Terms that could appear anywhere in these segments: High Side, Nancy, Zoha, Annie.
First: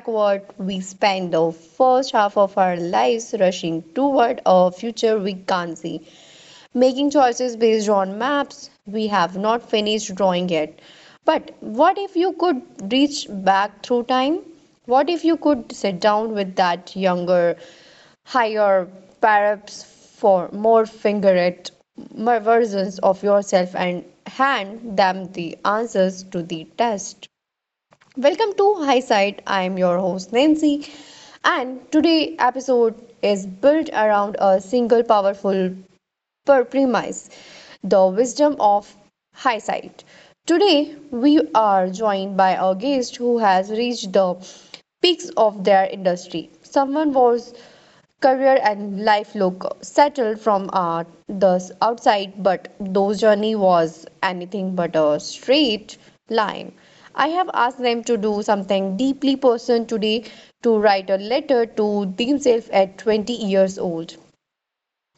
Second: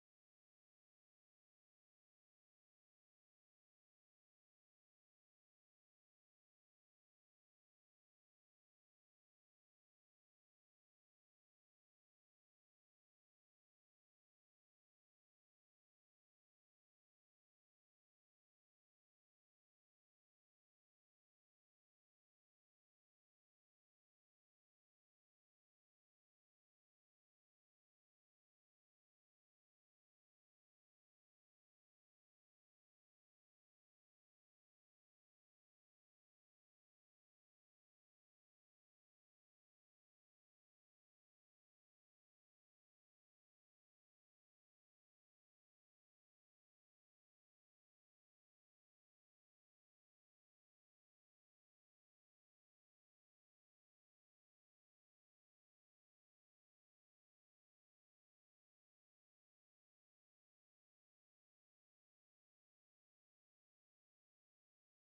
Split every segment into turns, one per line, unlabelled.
backward. We spend the first half of our lives rushing toward a future we can't see, making choices based on maps we have not finished drawing yet. But what if you could reach back through time? What if you could sit down with that younger higher, perhaps for more fingerate versions of yourself and hand them the answers to the test. Welcome to High Side. I am your host Nancy, and today episode is built around a single powerful per premise, the wisdom of hindsight. Today, we are joined by a guest who has reached the peaks of their industry. Someone was career and life look settled from the outside, but those journey was anything but a straight line. I have asked them to do something deeply personal today, to write a letter to themselves at 20 years old.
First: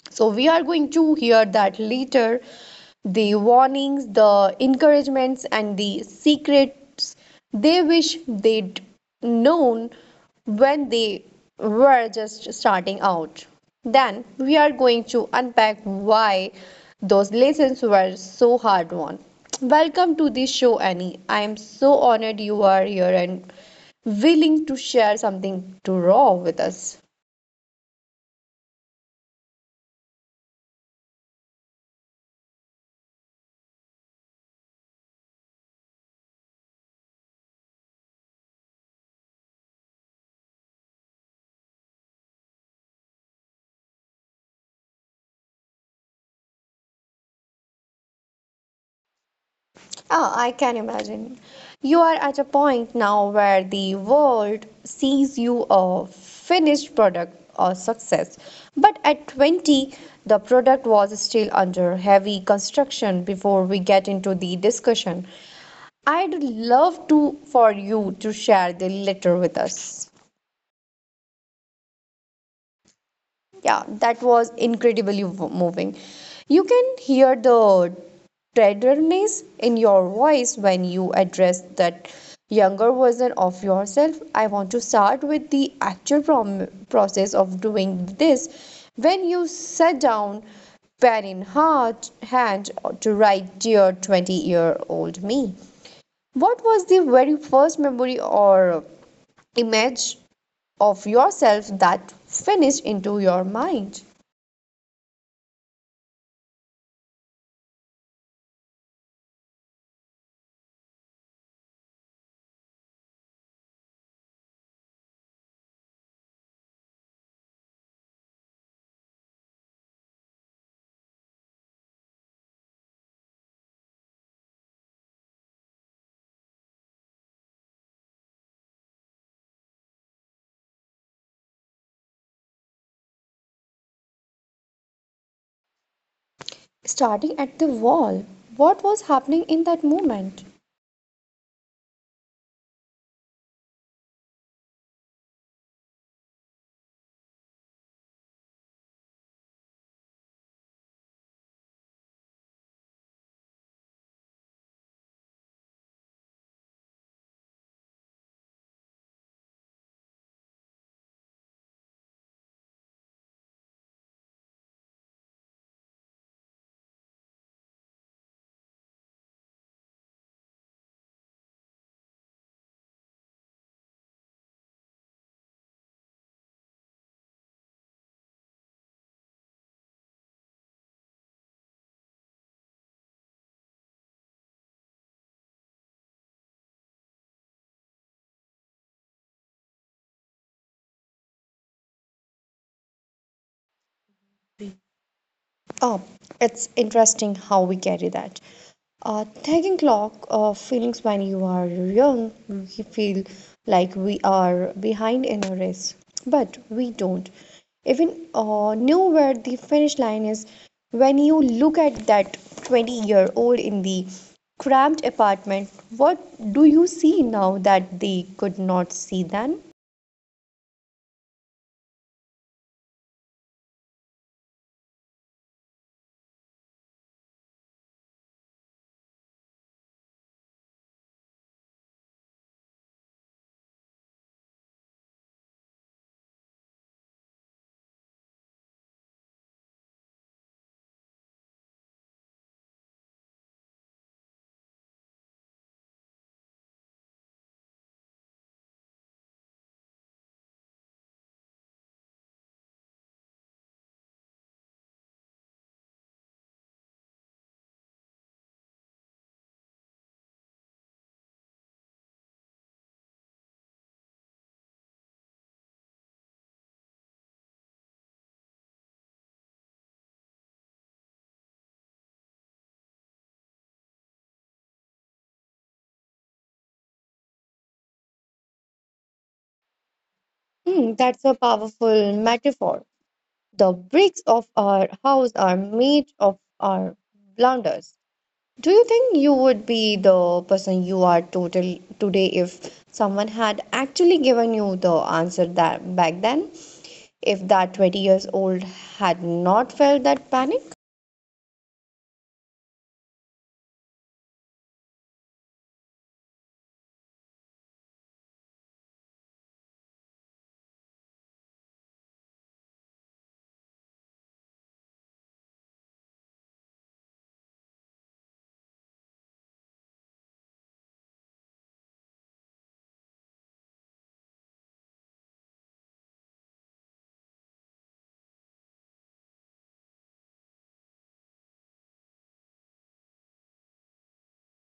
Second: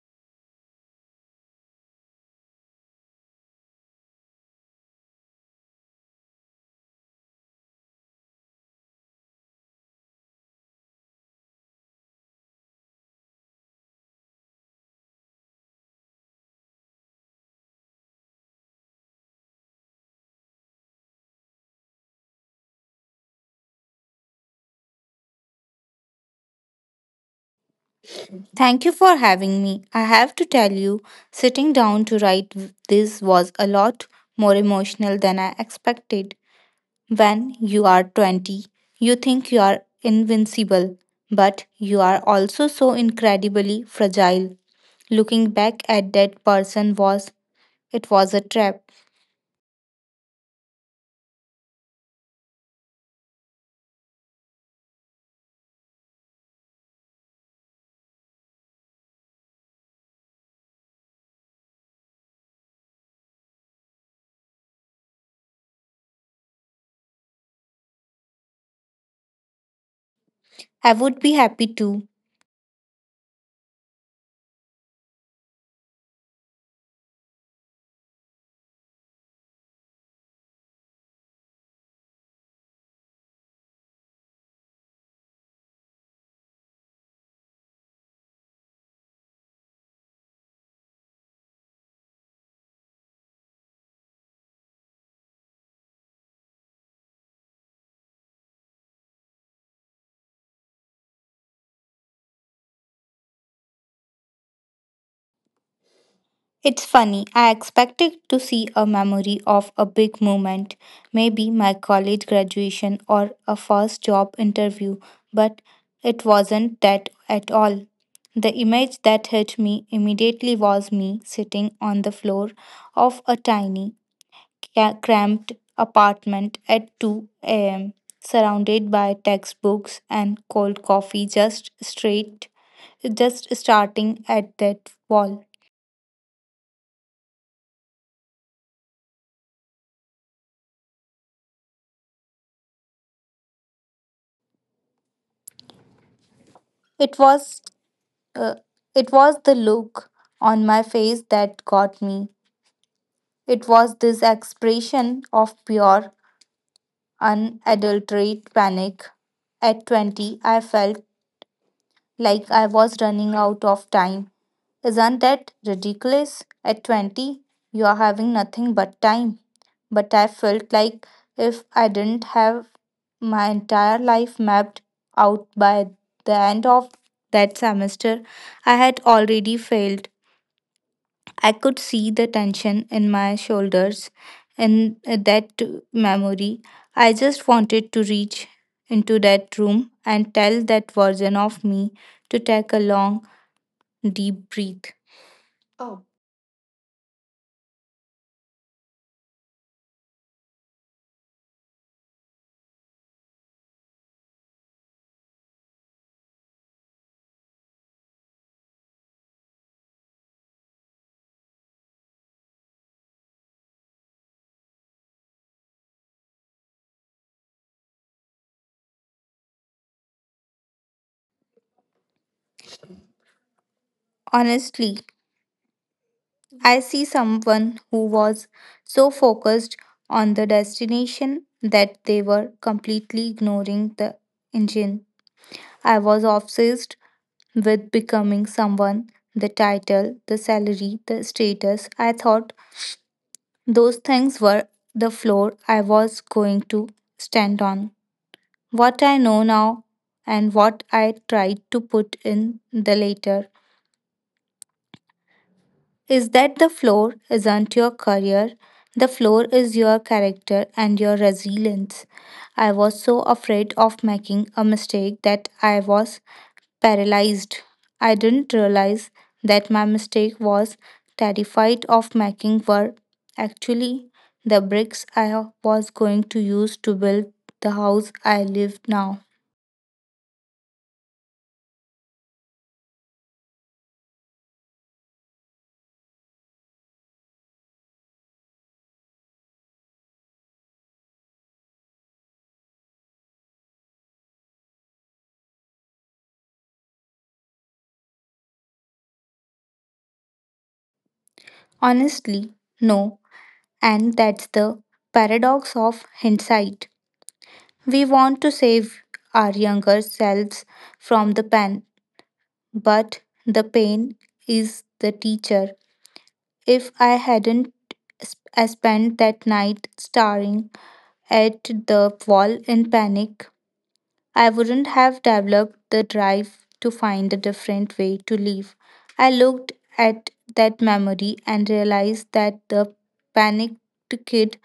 So we are going to hear that later, the warnings, the encouragements, and the secrets they wish they'd known when they were just starting out. Then we are going to unpack why those lessons were so hard won. Welcome to the show, Annie. I am so honored you are here and willing to share something too raw with us.
Thank you for having me. I have to tell you, sitting down to write this was a lot more emotional than I expected. When you are 20, you think you are invincible, but you are also so incredibly fragile. Looking back at that person was it was a trap.
Ah, I can imagine. You are at a point now where the world sees you a finished product or success. But at 20, the product was still under heavy construction before we get into the discussion. I'd love to for you to share the letter with us.
I would be happy to.
Yeah, that was incredibly moving. You can hear the tenderness in your voice when you address that younger version of yourself. I want to start with the actual process of doing this. When you sat down, pen in heart hand, to write dear 20-year-old me, what was the very first memory or image of yourself that finished into your mind?
It's funny, I expected to see a memory of a big moment, maybe my college graduation or a first job interview, but it wasn't that at all. The image that hit me immediately was me sitting on the floor of a tiny, cramped apartment at 2 a.m., surrounded by textbooks and cold coffee just straight, just starting at that wall.
Starting at the wall. What was happening in that moment?
It was Uh, it was the look on my face that got me. It was this expression of pure, unadulterated panic. At 20, I felt like I was running out of time. Isn't that ridiculous? At 20, you are having nothing but time. But I felt like if I didn't have my entire life mapped out by the end of that semester, I had already failed. I could see the tension in my shoulders in that memory. I just wanted to reach into that room and tell that version of me to take a long, deep breath.
Oh,
Oh.
it's interesting how we carry that. Taking clock of feelings when you are young, we feel like we are behind in a race, but we don't even know where the finish line is. When you look at that 20-year-old in the cramped apartment, what do you see now that they could not see then?
Honestly, I see someone who was so focused on the destination that they were completely ignoring the engine. I was obsessed with becoming someone, the title, the salary, the status. I thought those things were the floor I was going to stand on. What I know now, and what I tried to put in the later, is that the floor isn't your career, the floor is your character and your resilience. I was so afraid of making a mistake that I was paralyzed. I didn't realize that my mistake was terrified of making were actually the bricks I was going to use to build the house I live now.
Hmm, that's a powerful metaphor. The bricks of our house are made of our blunders. Do you think you would be the person you are total today if someone had actually given you the answer that back then? If that 20 years old had not felt that panic?
Honestly, no, and that's the paradox of hindsight. We want to save our younger selves from the pain, but the pain is the teacher. If I hadn't spent that night staring at the wall in panic, I wouldn't have developed the drive to find a different way to live. I looked at that memory and realized that the panicked kid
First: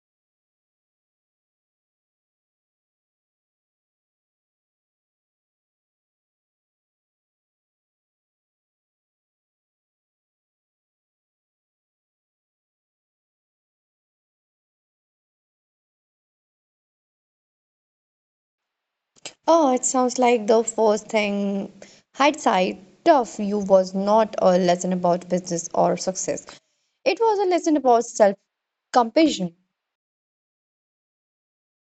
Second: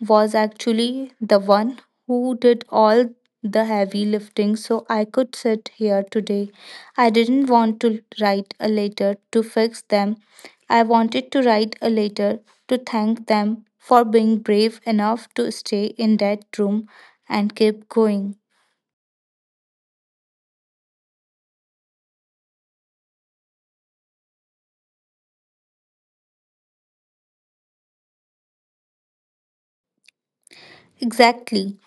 was actually the one who did all the heavy lifting so I could sit here today. I didn't want to write a letter to fix them. I wanted to write a letter to thank them for being brave enough to stay in that room and keep going.
Oh, it sounds like the first thing hindsight tough you was not a lesson about business or success. It was a lesson about self compassion.
Exactly.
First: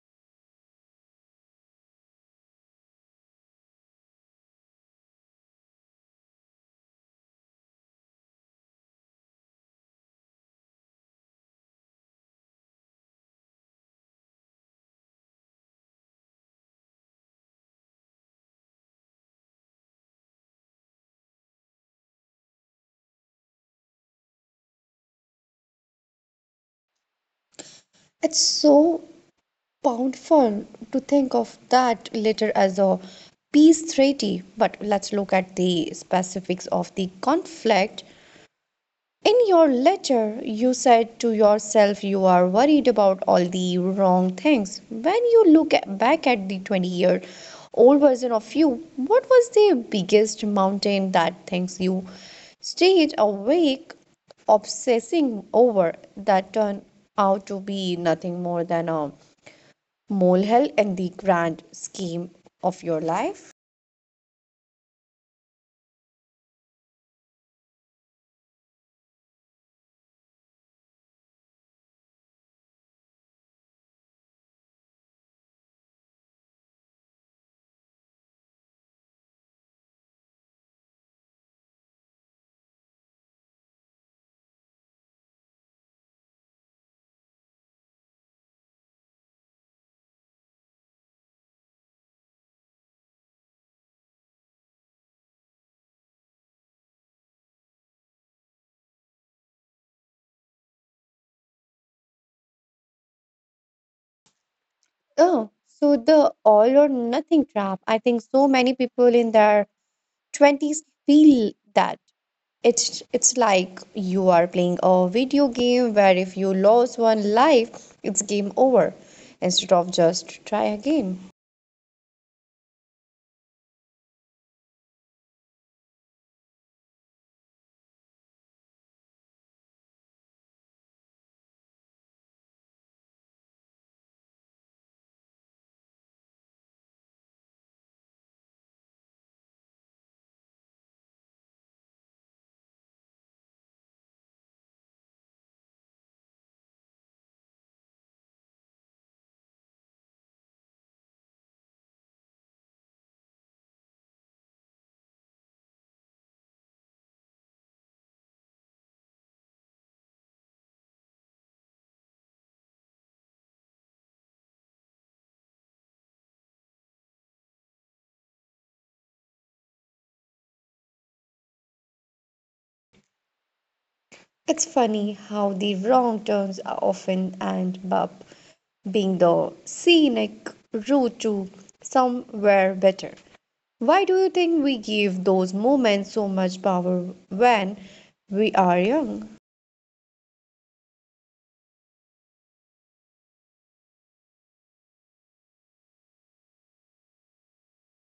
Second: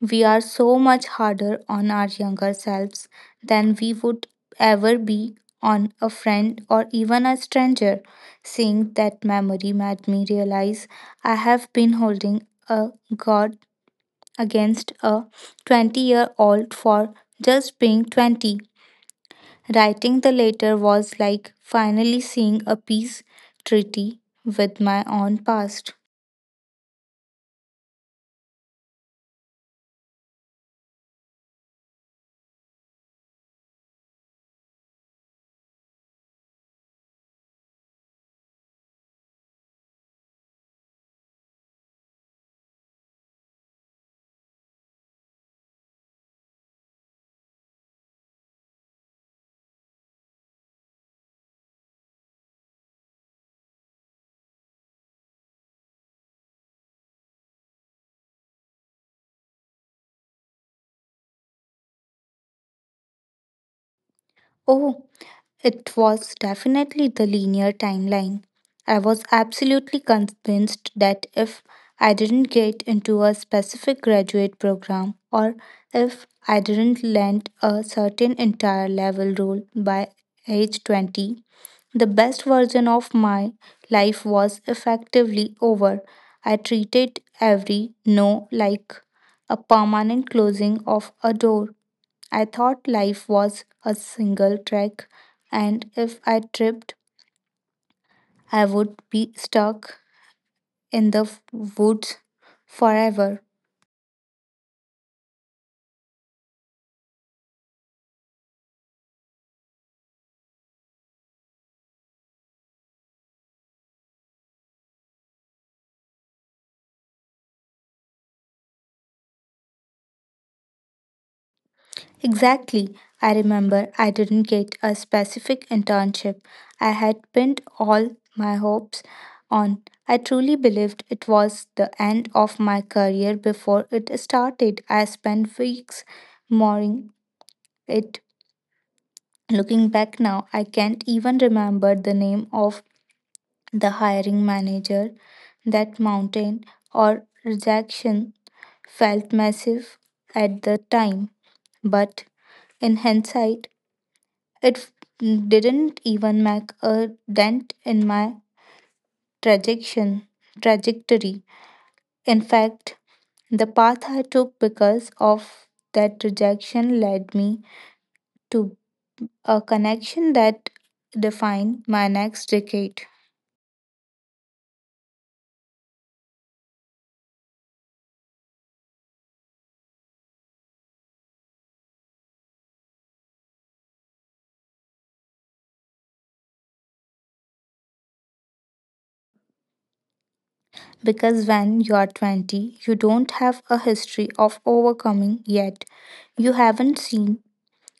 We are so much harder on our younger selves than we would ever be on a friend or even a stranger. Seeing that memory made me realize I have been holding a god against a 20-year-old for just being 20. Writing the letter was like finally seeing a peace treaty with my own past.
It's so powerful to think of that later as a peace treaty, but let's look at the specifics of the conflict. In your letter, you said to yourself you are worried about all the wrong things. When you back at the 20-year-old version of you, what was the biggest mountain that things you stayed awake obsessing over that turned out to be nothing more than a molehill in the grand scheme of your life?
Oh, it was definitely the linear timeline. I was absolutely convinced that if I didn't get into a specific graduate program or if I didn't land a certain entire level role by age 20, the best version of my life was effectively over. I treated every no like a permanent closing of a door. I thought life was a single track, and if I tripped, I would be stuck in the woods forever.
Oh, so the all or nothing trap. I think so many people in their 20s feel that. It's like you are playing a video game where if you lose one life, it's game over instead of just try again.
Exactly. I remember I didn't get a specific internship I had pinned all my hopes on. I truly believed it was the end of my career before it started. I spent weeks mourning it. Looking back now, I can't even remember the name of the hiring manager. That mountain or rejection felt massive at the time, but in hindsight, it didn't even make a dent in my trajection, trajectory. In fact, the path I took because of that rejection led me to a connection that defined my next decade.
It's funny how the wrong turns are often end up being the scenic route to somewhere better. Why do you think we give those moments so much power when we are young?
Because when you are 20, you don't have a history of overcoming yet. You haven't seen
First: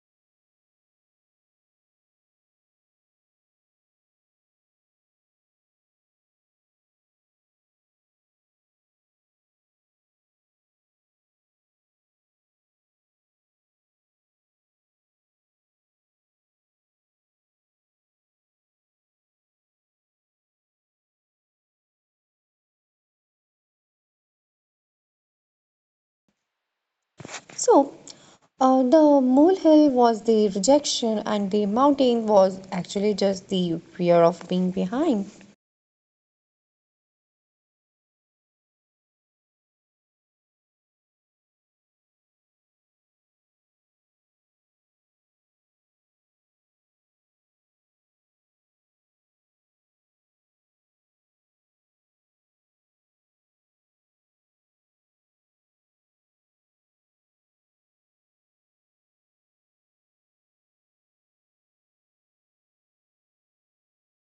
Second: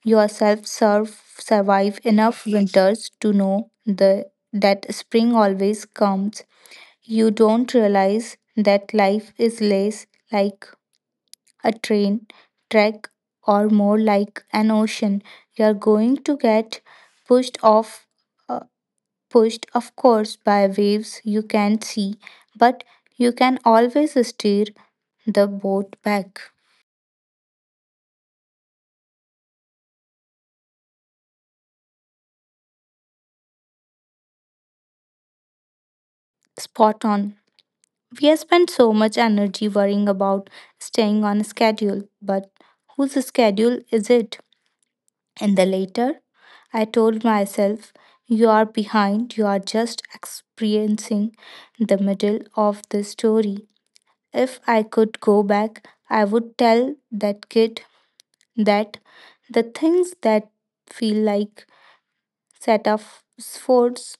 yourself survive enough winters to know that spring always comes. You don't realize that life is less like a train track or more like an ocean. You are going to get pushed off uh, pushed, of course, by waves you can not see, but you can always steer the boat back.
So, the molehill was the rejection, and the mountain was actually just the fear of being behind.
Spot on. We have spent so much energy worrying about staying on schedule, but whose schedule is it? And the later, I told myself, you are behind, you are just experiencing the middle of the story. If I could go back, I would tell that kid that the things that feel like set metaphors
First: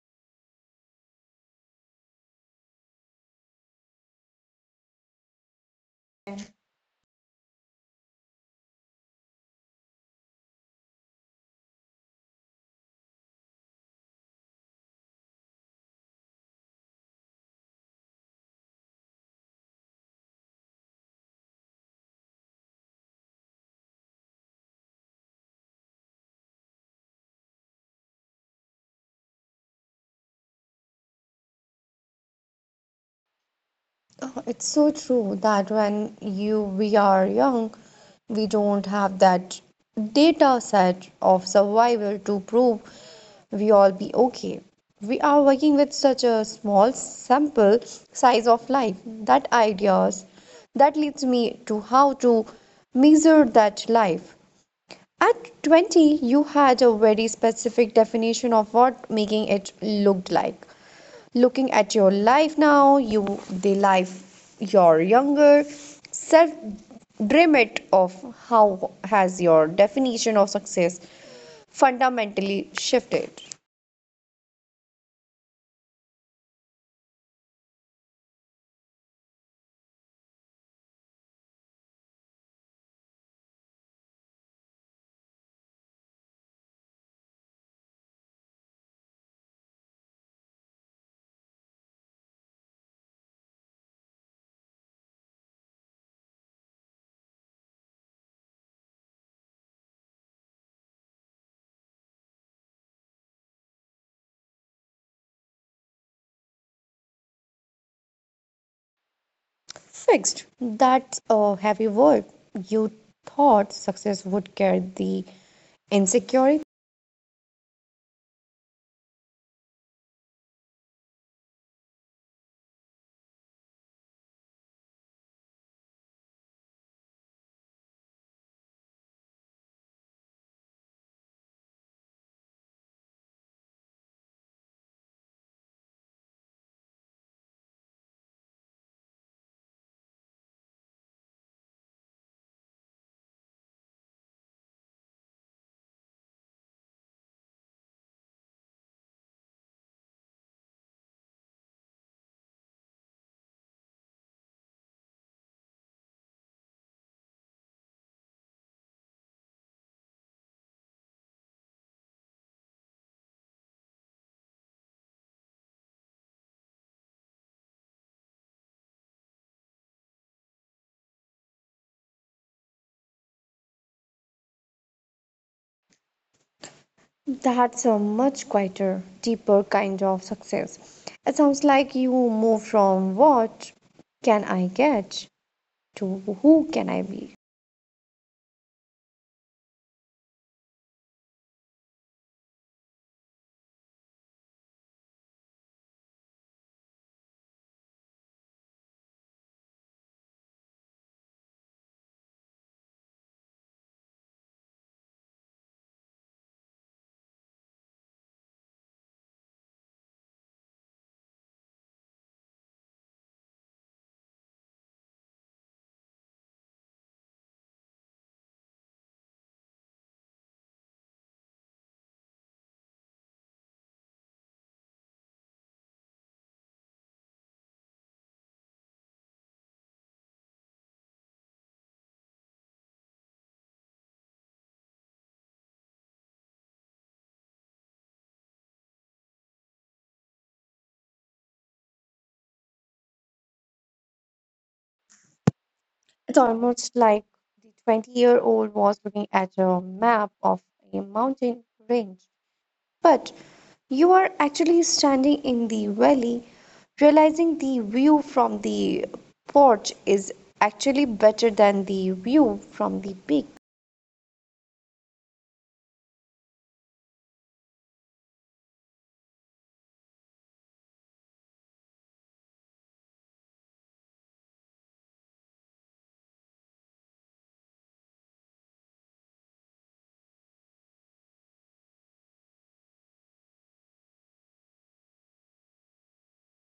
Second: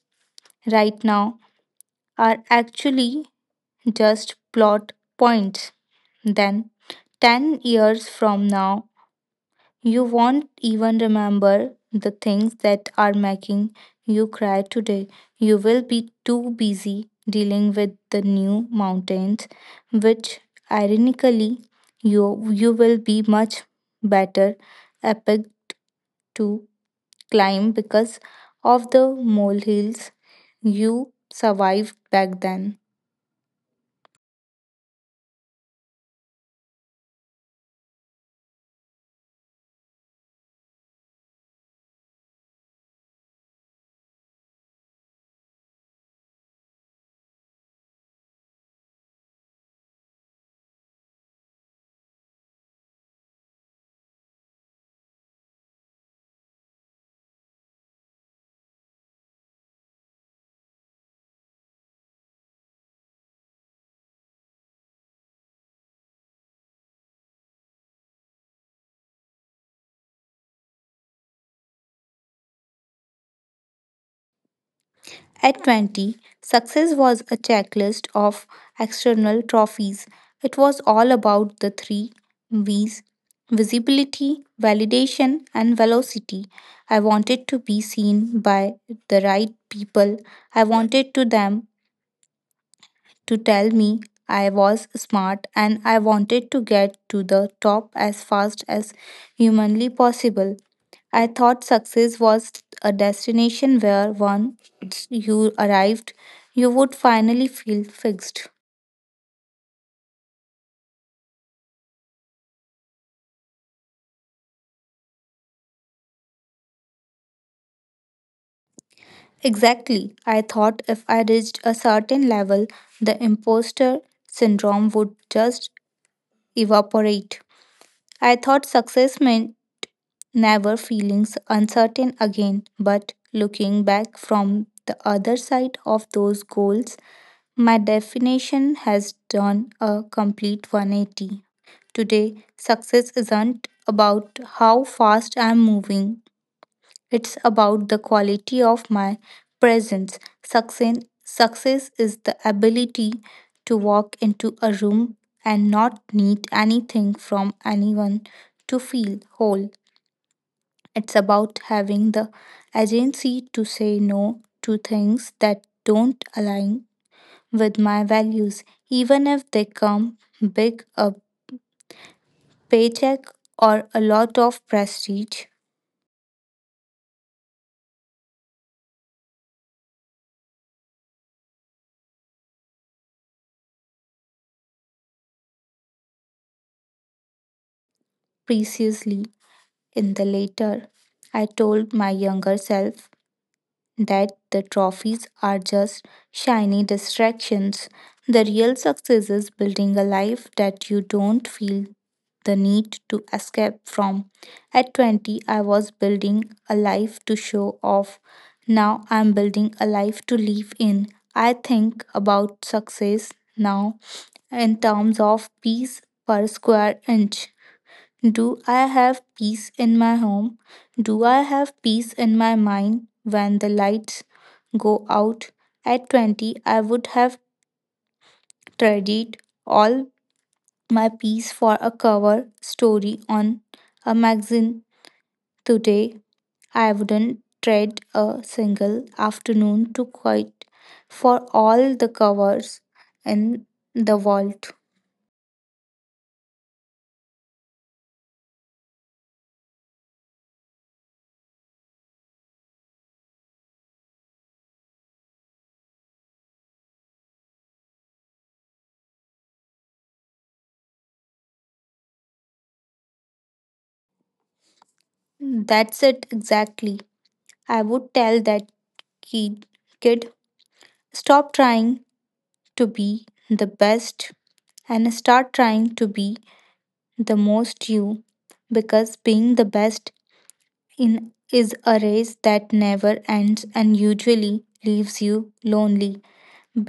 right now are actually just plot points. Then, 10 years from now, you won't even remember the things that are making you cry today. You will be too busy dealing with the new mountains, which ironically, you will be much better epic to climb because of the molehills you survived back then.
Oh, it's so true that when you we are young, we don't have that data set of survival to prove we all be okay. We are working with such a small sample size of life that ideas that leads me to how to measure that life at 20, you had a very specific definition of what making it looked like. Looking at your life now, you the life your younger self dream of, how has your definition of success fundamentally shifted?
At 20, success was a checklist of external trophies. It was all about the three V's: visibility, validation, and velocity. I wanted to be seen by the right people. I wanted to them to tell me I was smart, and I wanted to get to the top as fast as humanly possible. I thought success was a destination where once you arrived, you would finally feel fixed.
Fixed. That's a heavy word. You thought success would carry the insecurity.
Exactly. I thought if I reached a certain level, the imposter syndrome would just evaporate. I thought success meant never feeling uncertain again. But looking back from the other side of those goals, my definition has done a complete 180. Today, success isn't about how fast I'm moving, it's about the quality of my presence. Success is the ability to walk into a room and not need anything from anyone to feel whole. It's about having the agency to say no to things that don't align with my values, even if they come big a paycheck or a lot of prestige.
That's a much quieter, deeper kind of success. It sounds like you move from what can I get to who can I be.
Preciously, in the later, I told my younger self that the trophies are just shiny distractions. The real success is building a life that you don't feel the need to escape from. At 20, I was building a life to show off. Now I'm building a life to live in. I think about success now in terms of piece per square inch. Do I have peace in my home? Do I have peace in my mind when the lights go out? At 20, I would have traded all my peace for a cover story on a magazine. Today, I wouldn't trade a single afternoon to quit for all the covers in the world.
It's almost like the 20-year-old was looking at a map of a mountain range. But you are actually standing in the valley, realizing the view from the porch is actually better than the view from the peak.
That's it exactly. I would tell that kid, kid, stop trying to be the best and start trying to be the most you, because being the best in is a race that never ends and usually leaves you lonely.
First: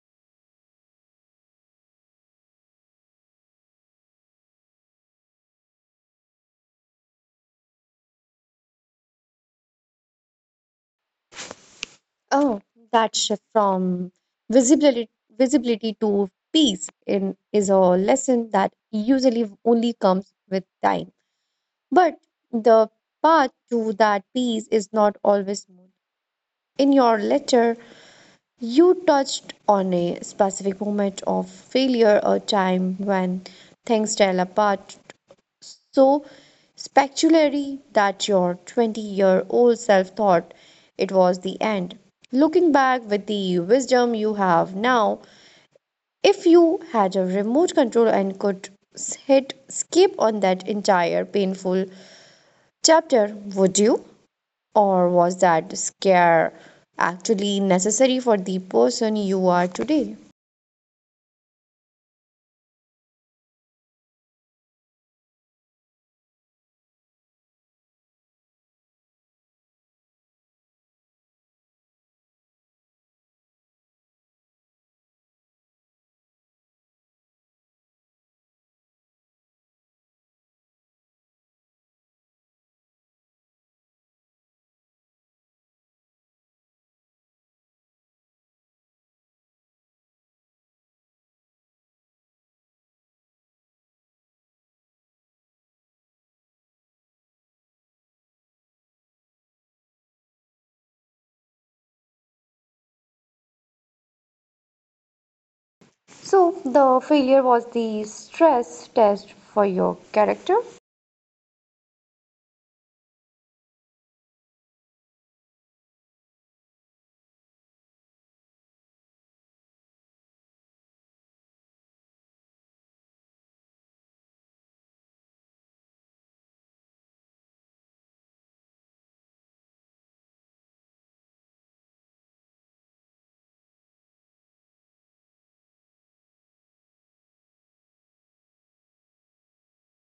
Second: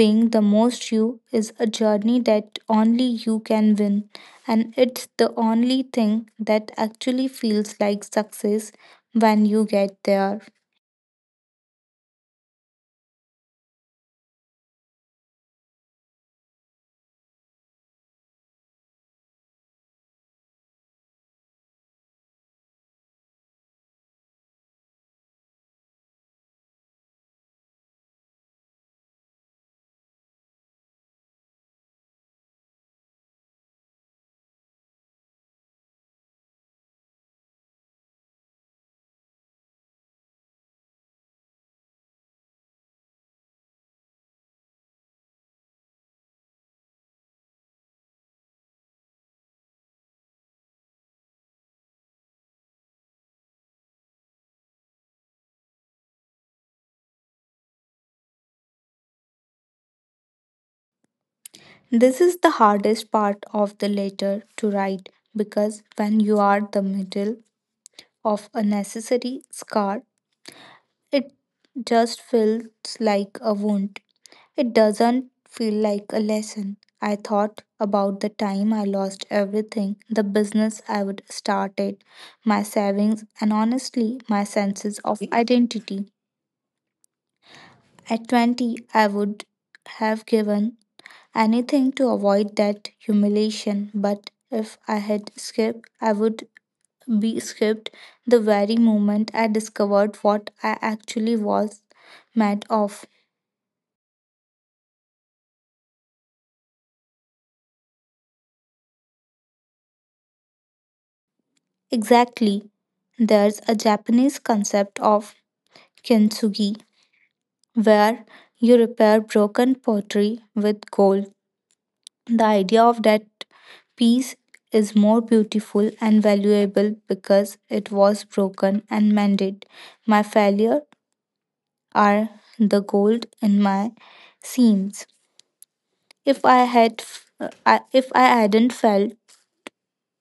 Being the most you is a journey that only you can win, and it's the only thing that actually feels like success when you get there.
Oh, that shift from visibility visibility to peace in, is a lesson that usually only comes with time. But the path to that peace is not always smooth. In your letter, you touched on a specific moment of failure, a time when things fell apart so speculary that your 20-year-old self thought it was the end. Looking back with the wisdom you have now, if you had a remote control and could hit skip on that entire painful chapter, would you? Or was that scare actually necessary for the person you are today?
This is the hardest part of the letter to write, because when you are the middle of a necessary scar, it just feels like a wound. It doesn't feel like a lesson. I thought about the time I lost everything, the business I would started, my savings, and honestly, my senses of identity. At 20, I would have given anything to avoid that humiliation, but if I had skipped, I would be skipped the very moment I discovered what I actually was made of.
So, the failure was the stress test for your character?
Exactly. There's a Japanese concept of kintsugi where you repair broken pottery with gold. The idea of that piece is more beautiful and valuable because it was broken and mended. My failure are the gold in my seams. If I had, f- I- If I hadn't felt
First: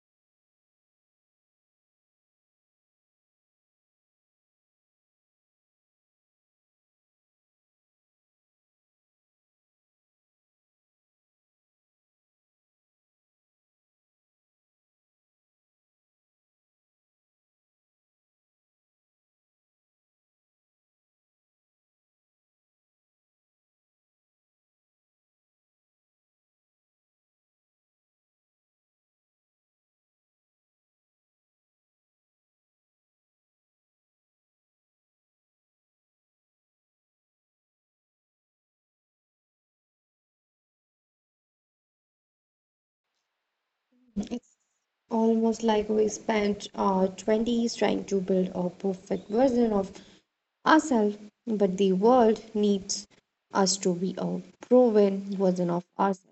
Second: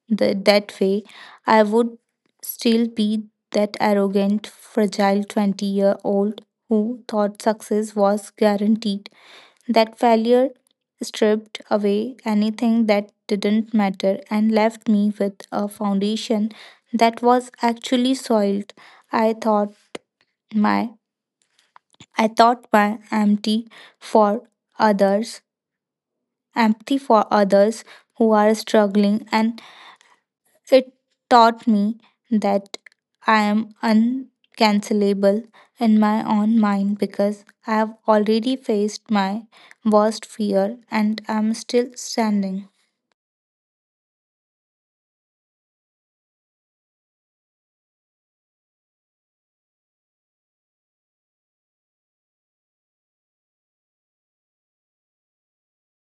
that way, I would still be that arrogant, fragile 20-year-old who thought success was guaranteed. That failure stripped away anything that didn't matter and left me with a foundation that was actually soiled. I thought my I thought my for others, empathy for others who are struggling, and it taught me that I am uncancelable in my own mind, because I have already faced my worst fear and I'm still standing.
Almost like we spent our 20s trying to build a perfect version of ourselves, but the world needs us to be a proven version of ourselves.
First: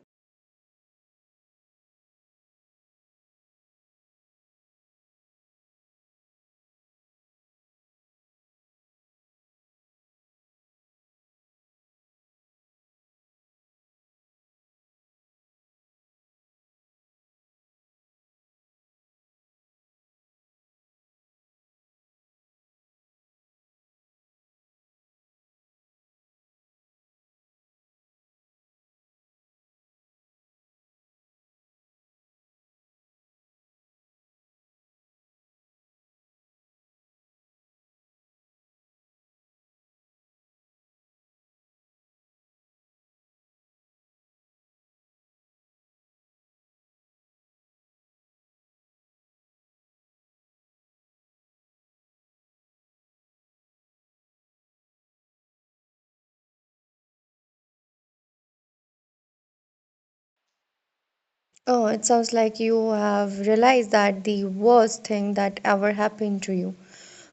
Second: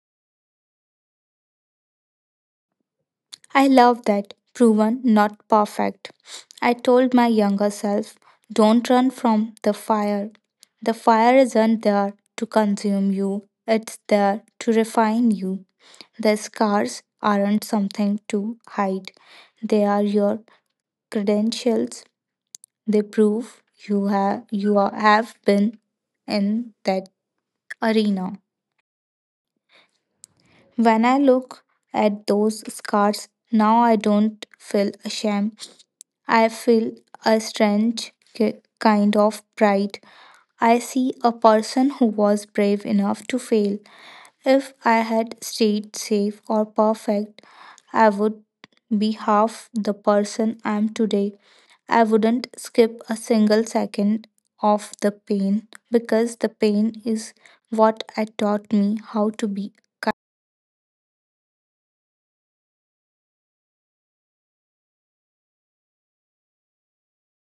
I love that. Proven, not perfect. I told my younger self, don't run from the fire. The fire isn't there to consume you, it's there to refine you. The scars aren't something to hide, they are your credentials. They prove you have, you are, have been in that arena. When I look at those scars, now I don't feel ashamed, I feel a strange kind of pride. I see a person who was brave enough to fail. If I had stayed safe or perfect, I would be half the person I am today. I wouldn't skip a single second of the pain, because the pain is what I taught me how to be kind.
Oh, it sounds like you have realized that the worst thing that ever happened to you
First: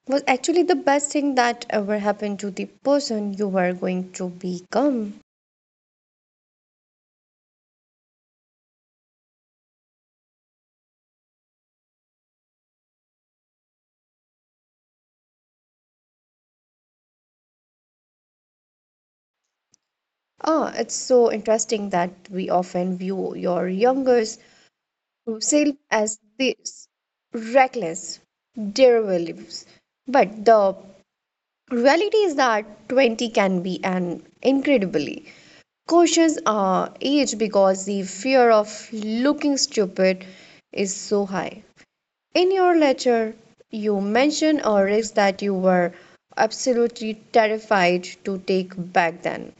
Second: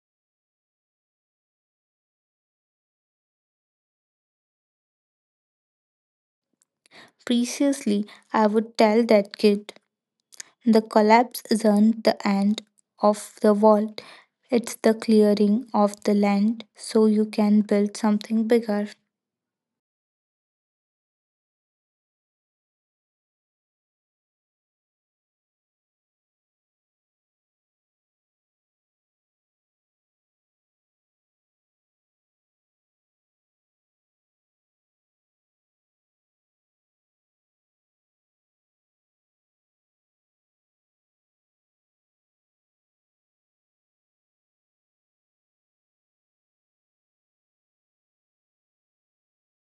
was actually the best thing that ever happened to the person you were going to become.
Preciously, I would tell that kid, the collapse isn't the end of the world, it's the clearing of the land so you can build something bigger.
Oh, it's so interesting that we often view your younger sale as these reckless derivatives. But the reality is that 20 can be an incredibly cautious age because the fear of looking stupid is so high. In your letter, you mentioned a risk that you were absolutely terrified to take back then.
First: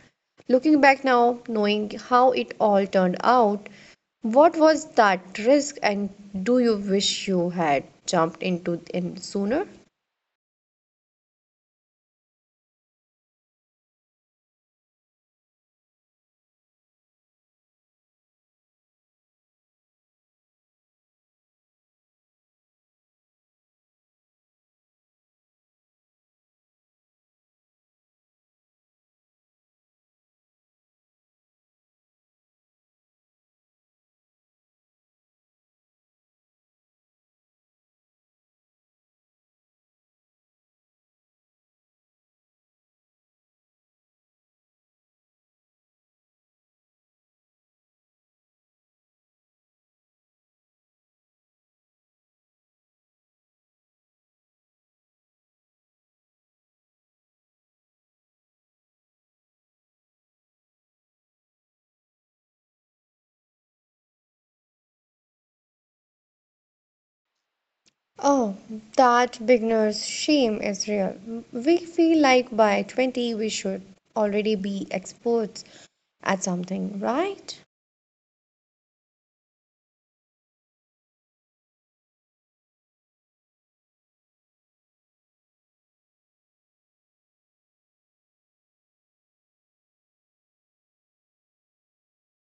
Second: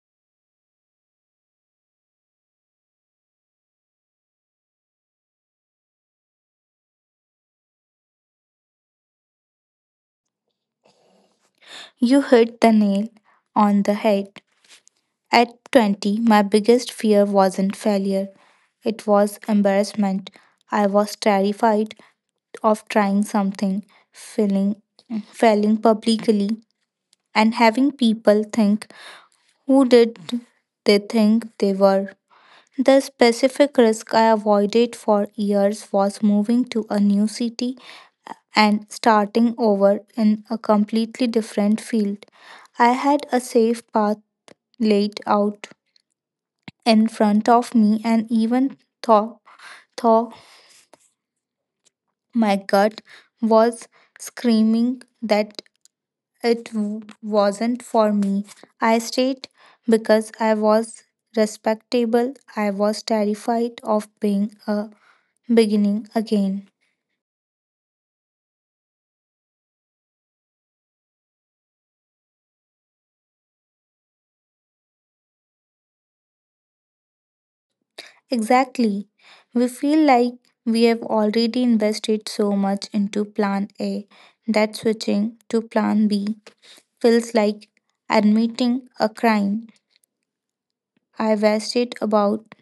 Looking back now, knowing how it all turned out, what was that risk and do you wish you had jumped into it sooner?
You hit the nail on the head. At 20, my biggest fear wasn't failure, it was embarrassment. I was terrified of trying something, feeling, failing publicly, and having people think, who did they think they were? The specific risk I avoided for years was moving to a new city and starting over in a completely different field. I had a safe path laid out in front of me and even thought my gut was screaming that it wasn't for me. I stayed because I was respectable. I was terrified of being a beginning again.
Oh, that beginner's shame is real. We feel like by 20 we should already be experts at something, right?
Exactly. We feel like we have already invested so much into plan A that switching to plan B feels like admitting a crime. I wasted about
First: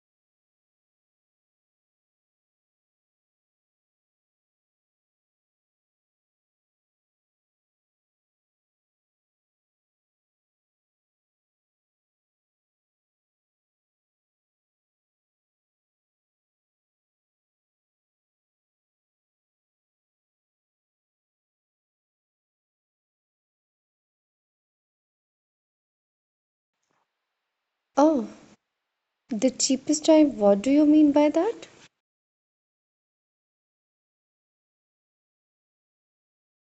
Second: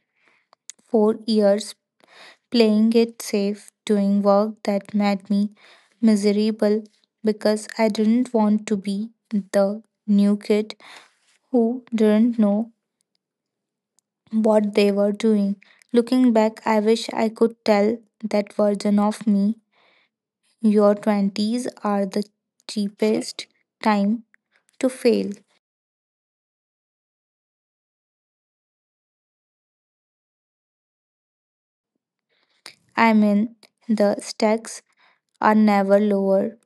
4 years playing it safe, doing work that made me miserable because I didn't want to be the new kid who didn't know what they were doing. Looking back, I wish I could tell that version of me your 20s are the cheapest time to fail.
Oh, the cheapest time, what do you mean by that?
I mean, the stacks are never lower.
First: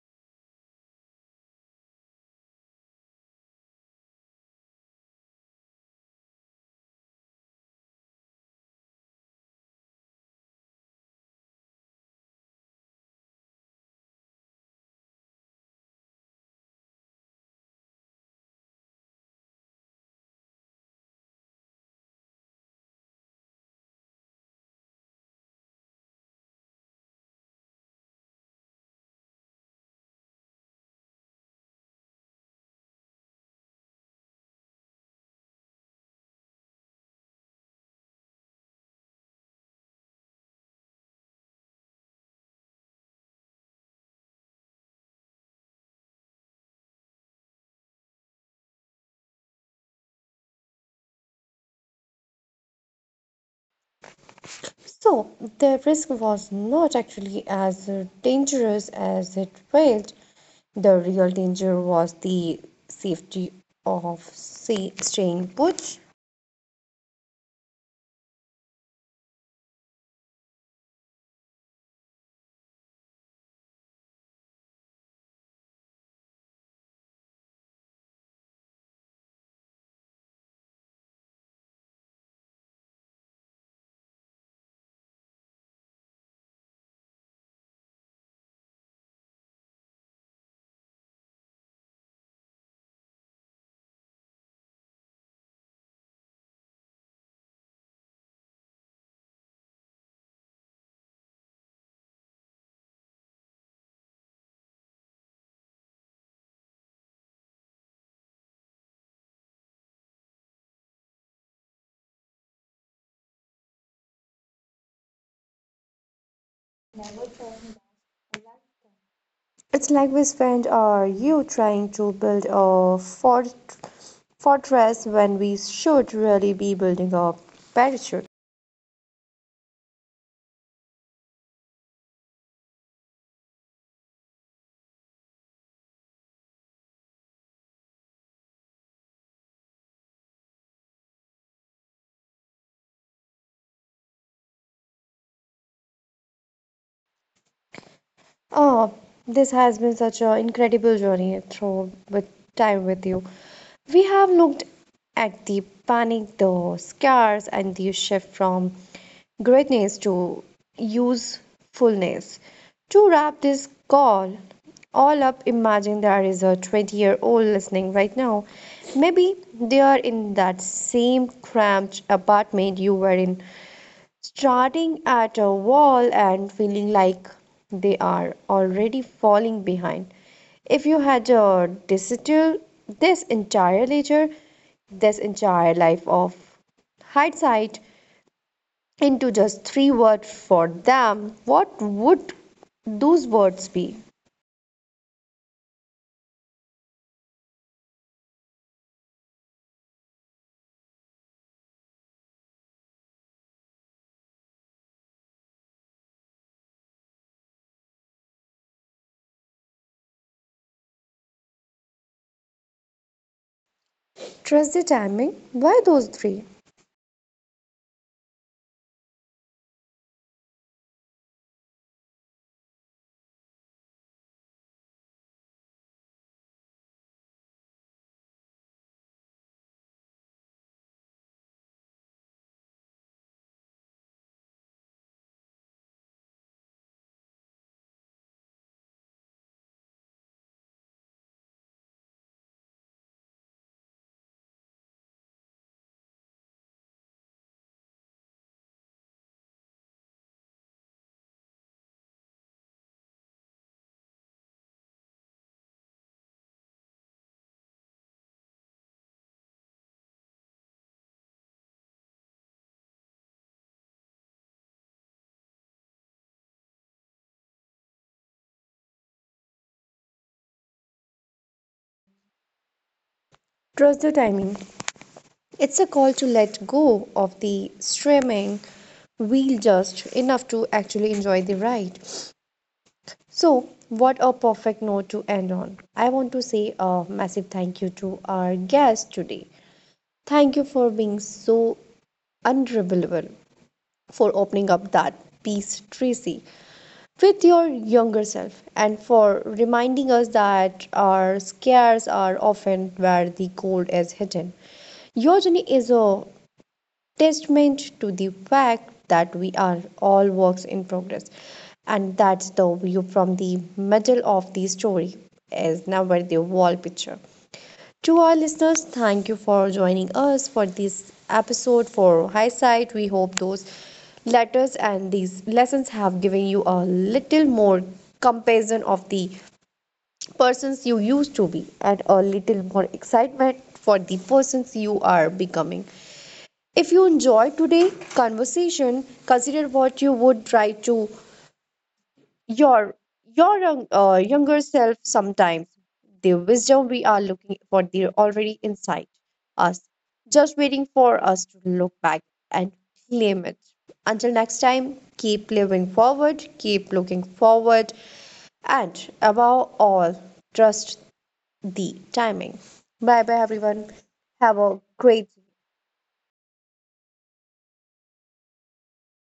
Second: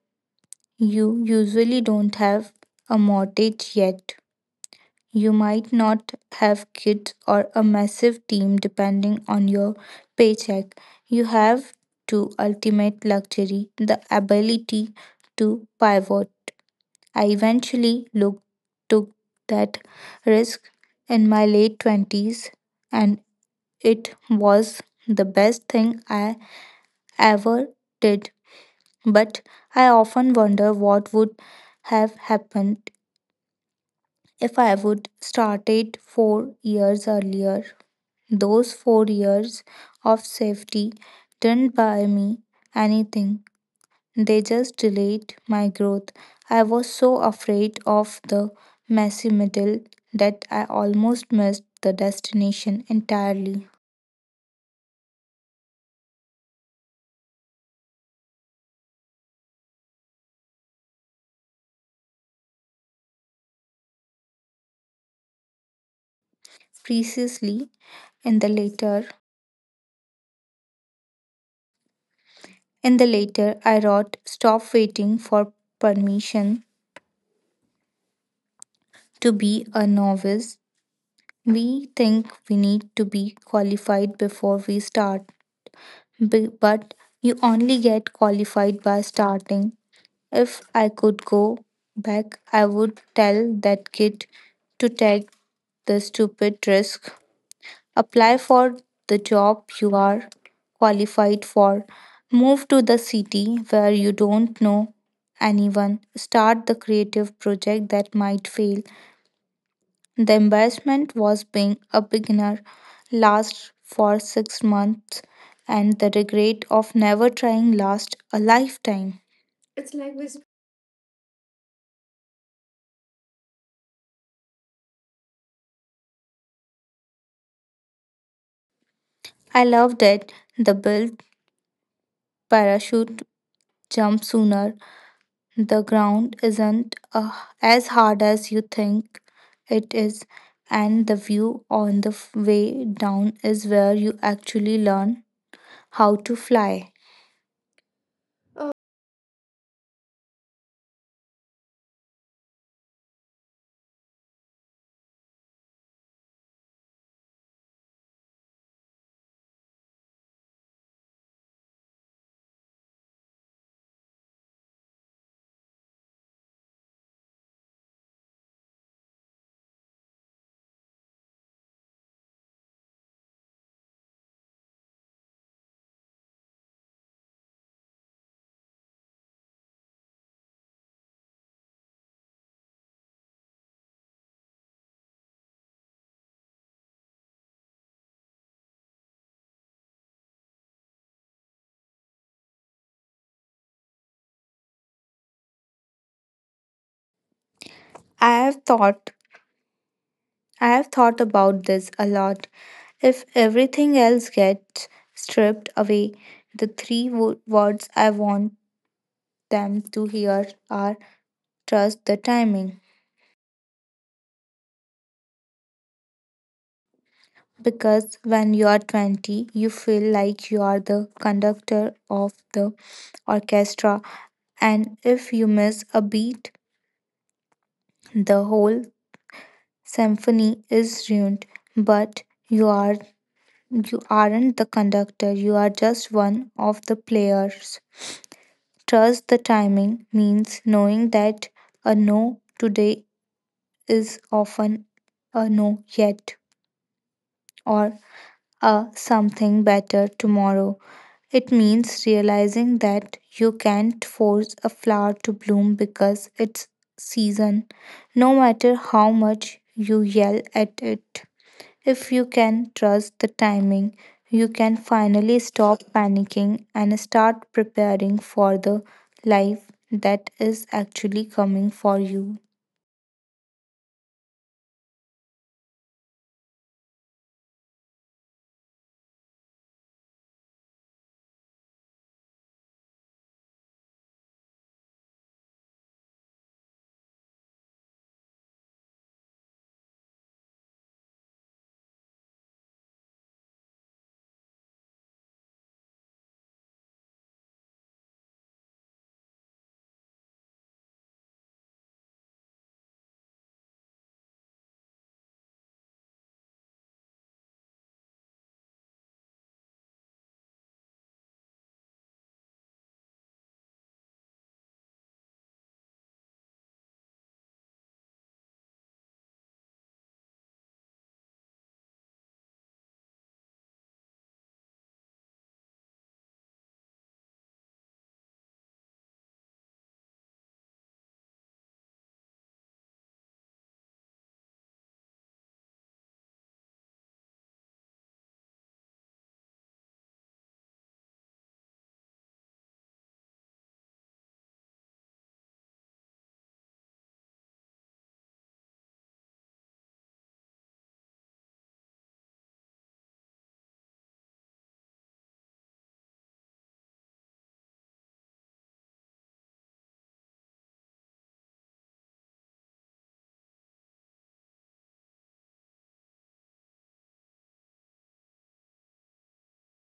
You usually don't have a mortgage yet. You might not have kids or a massive team depending on your paycheck. You have to ultimate luxury, the ability to pivot. I took that risk in my late 20s, and it was the best thing I ever did. But I often wonder what would have happened if I would started 4 years earlier. Those 4 years of safety didn't buy me anything. They just delayed my growth. I was so afraid of the messy middle that I almost missed the destination entirely.
So, the risk was not actually as dangerous as it felt. The real danger was the safety of say, staying put.
Precisely, in the later in the later I wrote, stop waiting for permission to be a novice. We think we need to be qualified before we start, but you only get qualified by starting. If I could go back, I would tell that kid to take the stupid risk, apply for the job you are qualified for, move to the city where you don't know anyone, start the creative project that might fail. The embarrassment was being a beginner, lasts for 6 months, and the regret of never trying lasts a lifetime.
It's like we spend our youth trying to build a fortress when we should really be building a parachute.
I loved it. The built parachute, jump sooner. The ground isn't as hard as you think it is, and the view on the way down is where you actually learn how to fly.
Oh, this has been such an incredible journey through with time with you. We have looked at the panic, the scars, and the shift from greatness to usefulness. To wrap this call all up, imagine there is a 20-year-old listening right now. Maybe they are in that same cramped apartment you were in starting at a wall and feeling like they are already falling behind. If you had distill this entire ledger, this entire life of hindsight into just three words for them, what would those words be?
I have thought I have thought about this a lot. If everything else gets stripped away, the three words I want them to hear are, trust the timing.
Trust the timing. Why those three?
Because when you are 20, you feel like you are the conductor of the orchestra, and if you miss a beat, the whole symphony is ruined. But you are you aren't the conductor, you are just one of the players. Trust the timing means knowing that a no today is often a no yet or a something better tomorrow. It means realizing that you can't force a flower to bloom because it's season, no matter how much you yell at it. If you can trust the timing, you can finally stop panicking and start preparing for the life that is actually coming for you.
Trust the timing. It's a call to let go of the streaming wheel just enough to actually enjoy the ride. So, what a perfect note to end on. I want to say a massive thank you to our guest today. Thank you for being so unreliable, for opening up that piece, Tracy, with your younger self, and for reminding us that our scares are often where the gold is hidden. Your journey is a testament to the fact that we are all works in progress. And that's the view from the middle of the story, as never the wall picture. To our listeners, thank you for joining us for this episode for High Sight. We hope those letters and these lessons have given you a little more comparison of the persons you used to be and a little more excitement for the persons you are becoming. If you enjoyed today's conversation, consider what you would write to your younger self sometimes. The wisdom we are looking for, they're already inside us, just waiting for us to look back and claim it. Until next time, keep living forward, keep looking forward, and above all, trust the timing. Bye bye, everyone. Have a great